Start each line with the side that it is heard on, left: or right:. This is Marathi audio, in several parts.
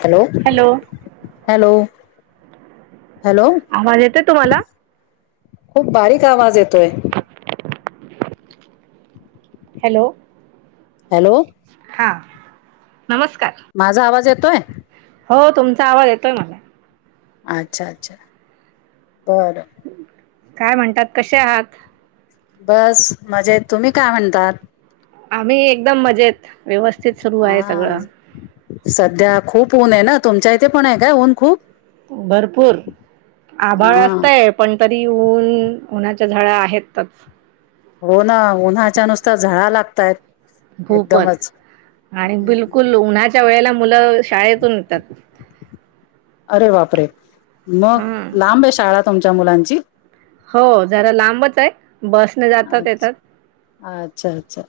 left: हॅलो हॅलो हॅलो
right: आवाज येतय तुम्हाला
left: खूप बारीक आवाज येतोय
right: हॅलो
left: हॅलो
right: हा नमस्कार
left: तोय
right: हो तुमचा आवाज येतोय मला
left: अच्छा अच्छा बर
right: काय म्हणतात कसे आहात
left: बस मजेत तुम्ही काय म्हणतात
right: आम्ही एकदम मजेत व्यवस्थित सुरू आहे
left: हा
right: सगळं
left: सध्या खूप ऊन आहे ना तुमच्या इथे पण आहे का ऊन खूप
right: भरपूर आभाळ
left: हा
right: असतय पण तरी ऊन झाळ आहेतच
left: हो ना उन्हाच्या नुसतार झळा लागतयत
right: खूपच आणि बिलकुल उन्हाच्या वेळेला मुला शाळेतून येतात
left: अरे वापरे मग
right: हम्म.
left: लांब आहे शाळ तुमच्या मुलांची
right: हो जरा लांबच हाय
left: अचछ अच्छा अच्छा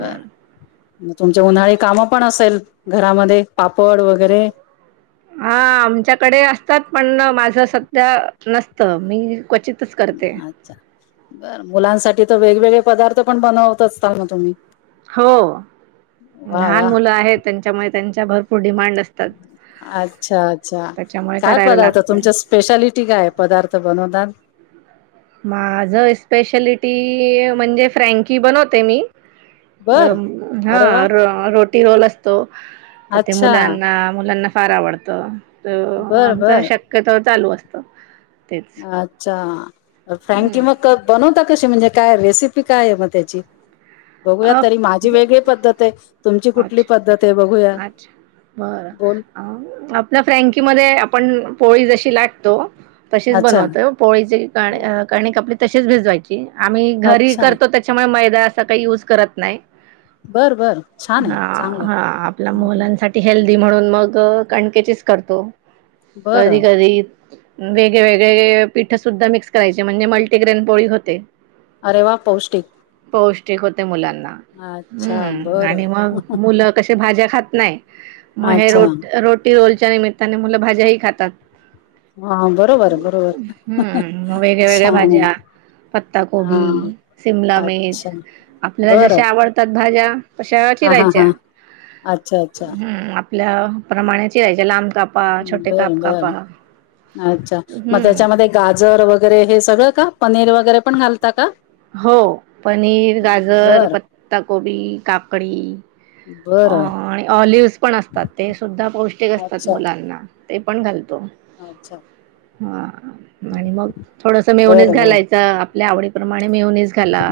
left: बर म तुमच्या उन्हाळी कामं पण असेल घरामध्ये पापड वगैरे
right: हा आमच्याकडे असतात पण माझ सध्या नसतं मी क्वचित
left: अच्छा बर मुलांसाठी तर वेग वगवेगळे पदार्थ पण बनवत असताल तुम्ही
right: हो
left: वा
right: लहान
left: वा
right: मुलं आहेत त्यांच्यामुळे त्यांच्या भरपूर डिमांड असता
left: अच्छा अच्छा
right: त्याच्यामुळे
left: काय
right: करायला
left: पदार्थ
right: लागतं.
left: तुमच्या स्पेशालिटी काय पदार्थ बनवता
right: ती म्हणजे फ्रँकी बनवते मी अ
left: बर
right: हा
left: अरे वा
right: र रट टिरोोल असतो तर ते
left: अच्छा
right: मुलांना मुलांना फार आवडतं तर
left: बर
right: आमच
left: बर
right: शकतो चालू असत
left: अच्छा फ्रँकी
right: हम्म.
left: मग बनवत कशी म्हणजे काय रेसिपी काय आहे मग त्याची बघूया
right: अ
left: तरी माझी वेगळी पद्धत आहे तुमची कुठली
right: अच्छा
left: पद्धत आहे बघूया
right: अच्छा. बरं. अ, आपल्या फ्रँकीमध्ये आपण पोळी जशी लाटतो तशीच
left: अच्छा
right: बनवत पोळीची कणीक आपली तसेच भिजवायची आम्ही घरी
left: अच्छा
right: करतो त्याच्यामुळे म जां काही यूज करत नाही
left: बर बर छान आहे
right: हा
left: चांगलं आहे.
right: हा आपल्या
left: हं, हं.
right: मुलांसाठी हेल्दी म्हणून मग कणकी चीच करतो कधी
left: बरं
right: कधी वेगळेवेगळे पीठ सुद्धा मिक्स करायचे म्हणजे मल्टीग्रेन पोळी होते
left: अरेवा पौष्टिक
right: ते होत ते मुलां
left: अच्छा
right: हम्म
left: बरं
right: आणि मग मूल कशे ना ते भाज्या खात नाही म हे
left: अच्छा
right: रट रोटी रोलची च्या निमित्ताने मुलं भाज्याही खातात
left: हा बरोबर बरोबर
right: हम्म म वेगळ्या वेगळ्या
left: छान
right: भाज्या पत्ता
left: आहे
right: कोबी शिमला
left: हा
right: मिर्च
left: अच्छा
right: आपल्याला जश
left: बरं
right: आवडतात भाज्या तशा
left: हा हा
right: चिरायच्या
left: हा अच्छा अच्छा
right: हम्म आपल्या प्रमाणाची
left: बर बरं अच्छा मग
right: हम्म
left: त्याच्यामध्ये गाजर वगैरे हे सगळं का पनीर वगैरे पण घालता का
right: हो पनीर गाजर
left: बर
right: पत्ताकोबी काकडी अ
left: बर
right: आणि ऑलिव पण असतात ते सुद्धा पौष्टिक असतात
left: अच्छा
right: मुलांना ते पण घालतो
left: अच्छा
right: हा आणि मग थोडस
left: बर
right: मायोनिस
left: बर
right: घालायचं आपल्या आवडीत आणि मेहनीस घाला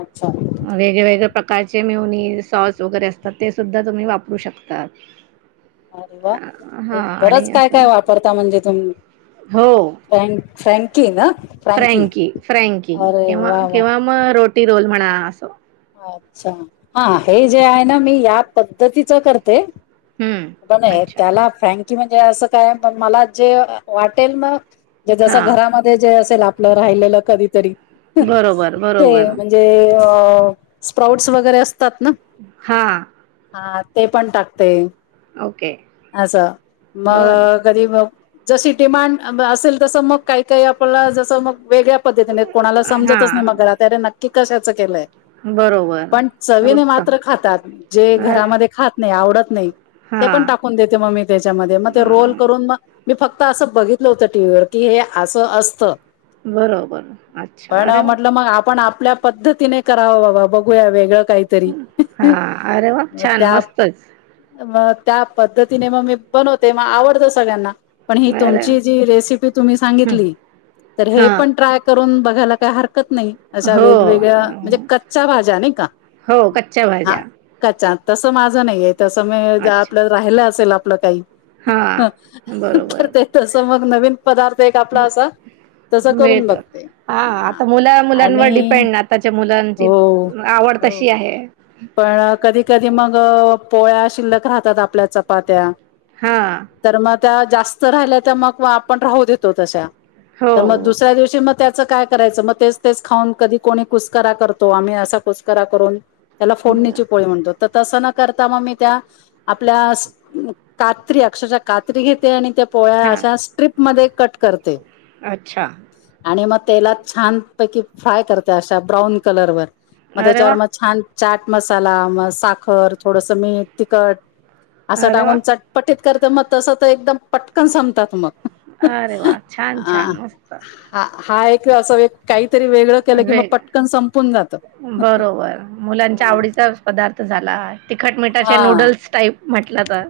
left: अच्छा
right: वेगवेेगळ्या प्रकारचे मेहनीस सॉस वगैरे असतात ते सुद्धा तुम्ही वापरू शकताात
left: अरे वा बरंच काय
right: असं
left: काय वापरता म्हणजे
right: हो
left: तुम्ही फ्रँकि ना
right: फ्रँकी
left: अरे वा वा
right: फ्रँकी्हा मग रोटी रोल म्हणा आ असं
left: अच्छा हा हे जे आहे ना मी या पद्धतीचं करते
right: हम्म अच्छा
left: त्याला फॅन कि म्हणजे असं काय मला जे वाटेल न ज जस
right: हां
left: घरामध्ये जे असेल आप आप राहिलेलं कधीतरी
right: बरोबर
left: ते
right: बरोबर
left: म्हणजे त स्प्राउत्स वगैरे अस तात ना
right: हां
left: हा ते पण टाकते
right: ओके
left: असं मग
right: बरं
left: कधी मग जशी डिमांड असेल तसं मग काही काही आपल्याला जसं मग वेगळ्या पद्धतीने कोणाला समजतच नाही
right: हां
left: मग घरा त्याक कि कशाचं केलंय
right: बरोबर.
left: पण चवीने
right: उत्तम.
left: मात्र खातात जे
right: अरे
left: घरामध्ये खात नाही आव डत नाही ते पण
right: हां.
left: टाकून देते मग मी त्याच्यामधे मग ते रोल
right: हां.
left: करून मग मी फक्त असं बघितलं होतं टीव्हीवर की हे असं असतं
right: बरोबर अच्छा अरे वा!
left: कुठल्या पद्धतीने करावं बाबा बघूया वेगळं काहीतरी
right: हा
left: मग
right: अरे वा छान
left: त्या
right: मस्तच
left: मग त्या पद्धतीने मग मी बनवते मग आवडतं सगळ्यांना पण ही
right: अरे
left: तुमची जी रेसिपी तुमी
right: हं.
left: सांगितली तर हे
right: हां.
left: पण ट्राय करून बघ ह्याला का हर कत नाही अशा
right: हो.
left: वेगवेगळ्या म्हणजे
right: अ,
left: कत च्या भाज्या नाही का
right: हो, कच्च्या
left: आ
right: भाज्या.
left: कच्च्या तसं माझं नाहीये जस मी जा
right: अच्छा.
left: आपल राहिल असेल अप पलं काही
right: हां.
left: तर
right: बरोबर.
left: ते तस मग नवीन पदार्थ एक आपला असा तसं करून
right: मिळतं
left: बघते
right: हा आता मुला मुलांवर
left: आणि
right: डिपेंड आताच्या मुला
left: हो
right: आवड
left: हो
right: तशी आहे
left: पण कधी कधी मग पोळ्या शिल्लक राहतात आपल्या चपात्या
right: हा
left: तर मग त्या जास्त राहिल्या त्या मग व आपण राहू देतो तशा
right: हो.
left: तर मग दुसऱ्या दिवशी मत त्याचं काय करायचं मग तेच तेच खाऊन कधी कोणी कुसकरा करतो आम्ही असा कुसकरा करून त्याला फोडणीची
right: बरं.
left: पोळी म्हणतो त तस न करता मग मी त्या आपल्यास कात्री अक्षरशः कात्री घेते आणि त्या पोळ्या
right: हां.
left: अशा स्ट्रिप मधे कट करते.
right: अच्छा.
left: आणि मग तेलात छानपैकी फ्राय करते. अशा ब्राऊन कलरवर मग
right: अरे
left: त्याच्यावर,
right: वाह!
left: मग छान चाट मसाला, मग साखर, थोडस मीठ, तिखट. असं
right: अरे वाह!
left: टाकून चटपटीत. करतर मग, तस तर एकदम पटकन संपतात मग,
right: अरे वा! छान
left: हा
right: छान मस्त.
left: हा हा एक असं काही तरी वेगळं केलं कि, मग
right: वेग
left: पटकन संपून जात.
right: चावडीचा पदार्थ झाला, तिखट मिठाचे
left: हा
right: नूडल्स टाईप म्हटलं तर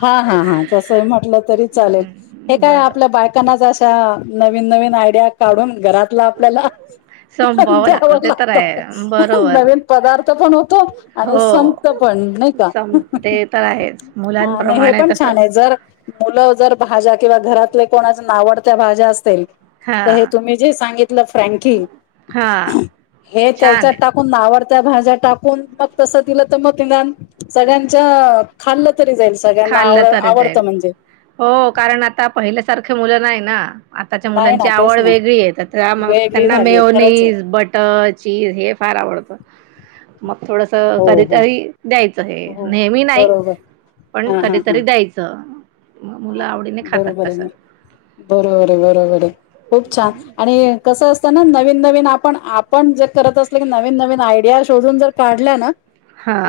left: हा हा हा तस म्हटलं तरी चालेल हे
right: हम्म,
left: काय
right: बरं
left: आपल्या बायकांना जास हा नवीन नवीन आयडिया काढून. घरातला आपल्याला
right: संपवावं
left: द्याव
right: लागतं ते तर
left: लागत.
right: आहे बरोबर
left: नवीन पदार्थ पण होतो आणि संपत
right: हो
left: पण नाही का?
right: सम ते तर आहेच
left: अ नाही हे,
right: मुलांप्रमाणे
left: पण
right: तसं
left: छान आहे. जर मुलं जर भाज्या किंवा घरातले कोणाच नावडत्या भाज्या असेल, हे
right: हां
left: तुम्ही जे सांगितलं फ्रँकी,
right: हां
left: हे
right: छान
left: त्याच्यात
right: आहे
left: टाकून आवडत त्या भाज्या टाकून मग तसं दिलं तर मग तान सगळ्यांच्या, खाल्ल,
right: खाल्लं तर जाईल. हो कारण आता पहिलं, सारख मुलं नाही ना, आताच्या
left: नाही
right: मुलांची
left: ना तेच
right: आवड
left: ना
right: वेगळी आहे. तर त्या
left: वेगळी
right: त्यांना
left: झालीय खरंच आहे
right: मेओनीज बटर चीज हे फार आवडत. थोडस
left: हो हो
right: कधीतरी द्यायचं, हे
left: हो
right: नेहमी नाही.
left: बरोबर
right: पण
left: हा हा
right: कधीतरी द्यायचं.
left: हा
right: मुलं
left: हा
right: आवडीने खातात
left: बरोबर आहे.
right: तसं
left: म बरोबर आहे बरोबर आहे खूप छान आणि कस असत. नवीन नवीन आपण, आपण जे करत असल की नवीन नवीन आयडिया शोधून जर काढल्या ना.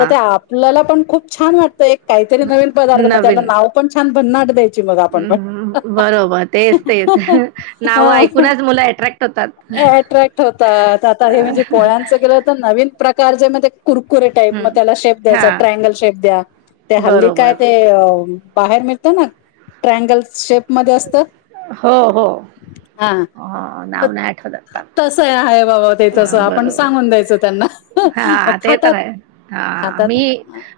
left: तर ते आपल्याला पण, खूप छान वाटतेय एक, काहीतरी नवीन पदार्थ, मग त्याला
right: नवीन
left: नाव पण छान भन्नाड दे. [inaudible]
right: हम्म बरोबर तेच तेच नाव ऐकूनच मुलं अट्रॅक्ट होतात
left: [unintelligible] कुरकुरे टाईप मग
right: हम्म
left: त्याला शेप
right: हा
left: द्यायचा, ट्रायंगल शेप द्या ते हल्ली काय
right: बरोबर
left: ते.. बाहेर निघ. की नाही ट्रानगल शेप मध्ये असत.
right: हो हो - अं
left: मग
right: -नाव नाही आठवत आता-
left: तसं आहे बाबा ते तसं
right: हं-
left: आपण
right: बरोबर
left: सांगून द्यायचं त्यांना
right: हा
left: मग
right: ते तर
left: खातात
right: आहे हा
left: खातात
right: मी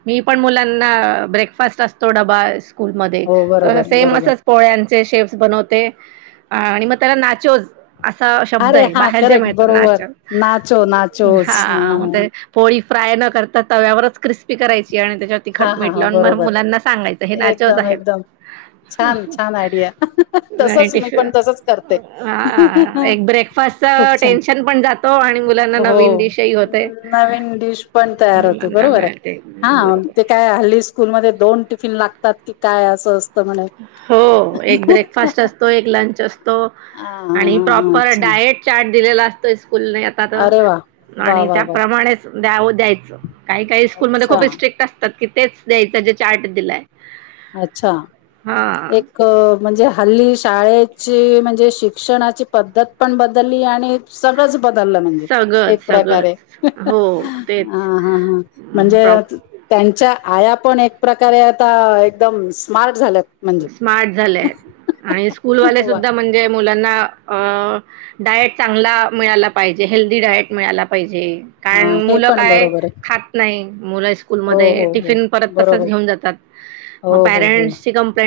right: मी पण मुलां ना ब्रेकफास्ट असतो डबा [inaudible] स्कूलमधे
left: हो
right: तर
left: बरोबर
right: सेम
left: बरोबर
right: असच पोळ्यांचे श [inaudible] ते -आणि मग त्याला नाचोज. असा शब्द
left: अरे
right: आहे
left: हा
right: बाहेर ज्या
left: करेक्ट
right: मिळत ना
left: बरोबर
right: ते
left: नाचो
right: [inaudible]
left: नाचोच
right: -हां पोळी फ्राय न करता तव्यावरच क्रिस्पी. ते करायं. आणि त्याच्यावरती
left: हा
right: तिखट
left: हा
right: मीठ
left: हा
right: लावून म
left: बरोबर
right: मुलांना सांगायचं हे नाचोज
left: एकदम
right: आहेत.
left: एकदम छान छान आयडिया
right: नाही
left: तसच
right: [inaudible]
left: मी पण तसच करते
right: हां एक
left: खूप
right: ब्रेकफास्टच
left: छान
right: टेन्शन पण जातो आणि मुलांना
left: हो
right: नवीन डिशही होते-
left: नवीन डिश पण तयार होते
right: मुलांना
left: बरोबर आहे
right: मिळते
left: हा
right: बरोबर.
left: ते काय हल्ली स्कूलमध्ये दोन टिफिन लागतात की काय असं असत.
right: हो एक ब्रेकफास्ट असतो एक लंच असतो.
left: हा हा
right: आणि
left: हा हा
right: प्रॉपर
left: अच्छा
right: डायट चार्ट दिलेला असतो. फुल येतात
left: अरे वा वा
right: आणि
left: वा वा
right: त्याप्रमाणेच द्याव द्यायचं. काही काही स्कूलमध्ये
left: अच्छा
right: खूप स्ट्रिक्ट असतात [inaudible] तेच द्यायचं जे चार्ट दिलाय.
left: अच्छा.
right: हा
left: एक-म्हणजे. हल्ली शाळेची म्हणजे शिक्षणाची पद्धत पण बदलली आणि सगळंच. बदललं म्हणजे एक
right: सगळंच
left: प्रकारे
right: सगळंच हो तेच
left: हं हं म्हणजे
right: प्रॉप
left: त्यांच्या आया पण एक प्रकारे आता एकदम स्मार्ट झाल्यात. म्हणजे
right: स्मार्ट झाल्यात आणि स्कूलवाले
left: वा.
right: सुद्धा म्हणजे मुलांना- अं-डायट चांगला मिळाला पाहिजे हेल्दी डायट मिळाला पाहिजे कारन
left: हा हे
right: मुल
left: पण
right: काय
left: बरोबर आहे
right: खात नाही मुल स्कूल
left: हो
right: मधे
left: हो हो
right: टिफिन परत तसच
left: बरोबर
right: घेऊन जातात
left: हो
right: मग
left: हो हो
right: प्यारंट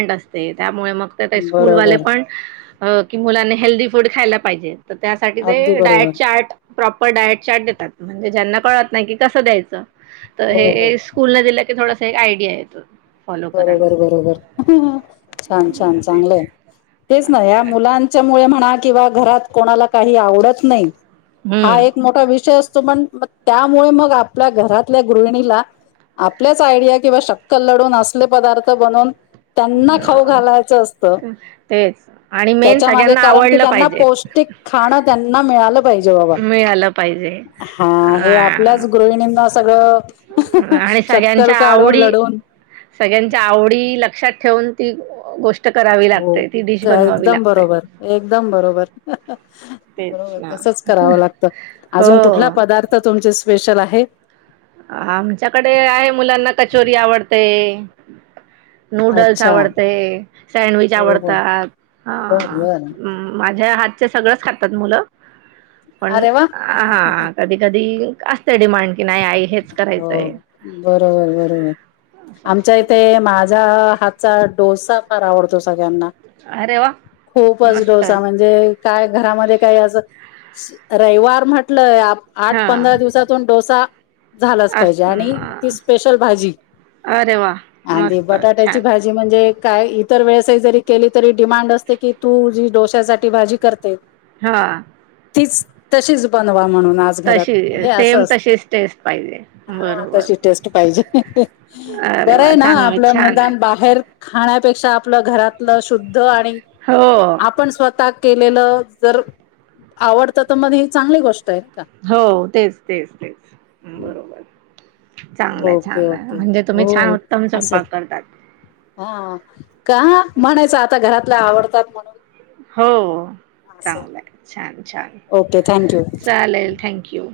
right: [unintelligible] त्यामुळे मग ते ते स्कूलवाले
left: बरोबर
right: पण हो की मुलाने हेल्दी फूड खायला पाहिजे तर त्यासाठी ते
left: अगदी
right: डायट
left: बरोबर
right: चार्ट प्रॉपर डाएट चार्ट देतात म्हणजे ज्यांना कळत नाही की कसं द्यायचं तर
left: हो हो
right: हे स्कूल न दिलं की थोडा हे आयडिया येतो फॉलो करायला.
left: बरोबर बरोबर [inaudible] छान, छान
right: अ, ते
left: चांगल तेच ना या
right: असंच आहे.
left: मुलांच्या मुळे म्हणा किंवा घरात कोणाला काही आवडत नाही हा एक
right: हम्म
left: मोठा विषय अस [unintelligible] त्यामुळे मग आपल्या घरातल्या गृहिणीला आपल्याच आयडिया किंवा शक्कल लढवून अस गले पदार्थ बनवून त्यांना खाऊ
right: हो
left: घालायचं असत
right: तेच आणि मेन
left: त्याच्या मागे
right: सगळ्यांना
left: कारण की
right: आवडलं
left: त्यांना
right: पाहिजे
left: पौष्टिक खाणं त्या ना मिळालं पाहिजे बाबा,
right: मिळालं पाहिजे
left: हा हे आपल्याच
right: अ
left: गृहिणींना सगळं हं, हं
right: आणि
left: शक्कल
right: सगळ्यांच्या
left: काढून
right: आवडी
left: लढून
right: सगळ्यांच्या आवडी लक्षात ठेवून ती गोष्ट करावी
left: हो
right: लागते ती डिश
left: काय
right: बनवावी
left: एकदम
right: लागते
left: बरोबर, एकदम बरोबर हं, हं
right: तेच
left: बरोबर
right: ना
left: तसच करावं लागतं
right: हो
left: अजून कुठला पदार्थ तुमचे स्पेशल आहे. हेत
right: आमच्याकडे आहे मुलांना कचोरी आवडते. नूडल्स,
left: अच्छा
right: आवडते सँडविच,
left: हो हो
right: आवडतात
left: बर बर
right: माझ्या हात आजचे सगळंच खातात मुलं पण
left: अरे वा
right: हा कधी, कधी असते डिमांड की नाही आ
left: हो बरोबर, बरोबर
right: असं
left: आमच्या
right: असते
left: इथे, माझा हात चा डोसा फार आवडतो सगळ्यांना
right: अरे वा
left: खूपच
right: मस्त
left: डोसा म्हणजे, काय घरामध्ये काही असं स रविवार म्हटलय आप आठ,
right: हा
left: पंधरा दिवसातून डोसा झालाच पाहिजे
right: असत
left: आणि ती स्पेशल भाजी
right: अरे वा
left: आणि ती
right: मस्त
left: बटाट्याची
right: छान
left: भाजी म्हणजे काय इतर वेळेसही जरी केली तरी डिमांड असते की तू जी डोश्यासाठी भाजी करते
right: हा
left: तीच, तशीच बनवा. म्हणून आज घरात
right: तशी
left: म्हणजे असं
right: सेम
left: असत
right: तशीच टेस्ट पाहिजे बरोबर
left: यजे [inaudible]
right: अरे वा
left: बरंय ना
right: चांगलं
left: आपलं
right: छान
left: निदान
right: आहे
left: बाहेर खाण्यापेक्षा आपलं घरातलं शुद्ध आणि
right: हो
left: आपण स्वतः केलेलं, जर आवडत तर, मग ही चांगली गोष्ट आहे. का
right: हो, तेच तेच तेच बरोबर चांगलंय
left: ओके
right: छान आहे
left: ओके
right: म्हणजे तुम्ही छान
left: हो
right: उत्तम
left: असं
right: स्वयंपाक करतात.
left: हा, का म्हणायचं आता घरातल्या आवडतात म्हणून?
right: हो
left: असं
right: चांगलंय छान. छान,
left: ओके थँक्यू
right: चालेल थँक यू.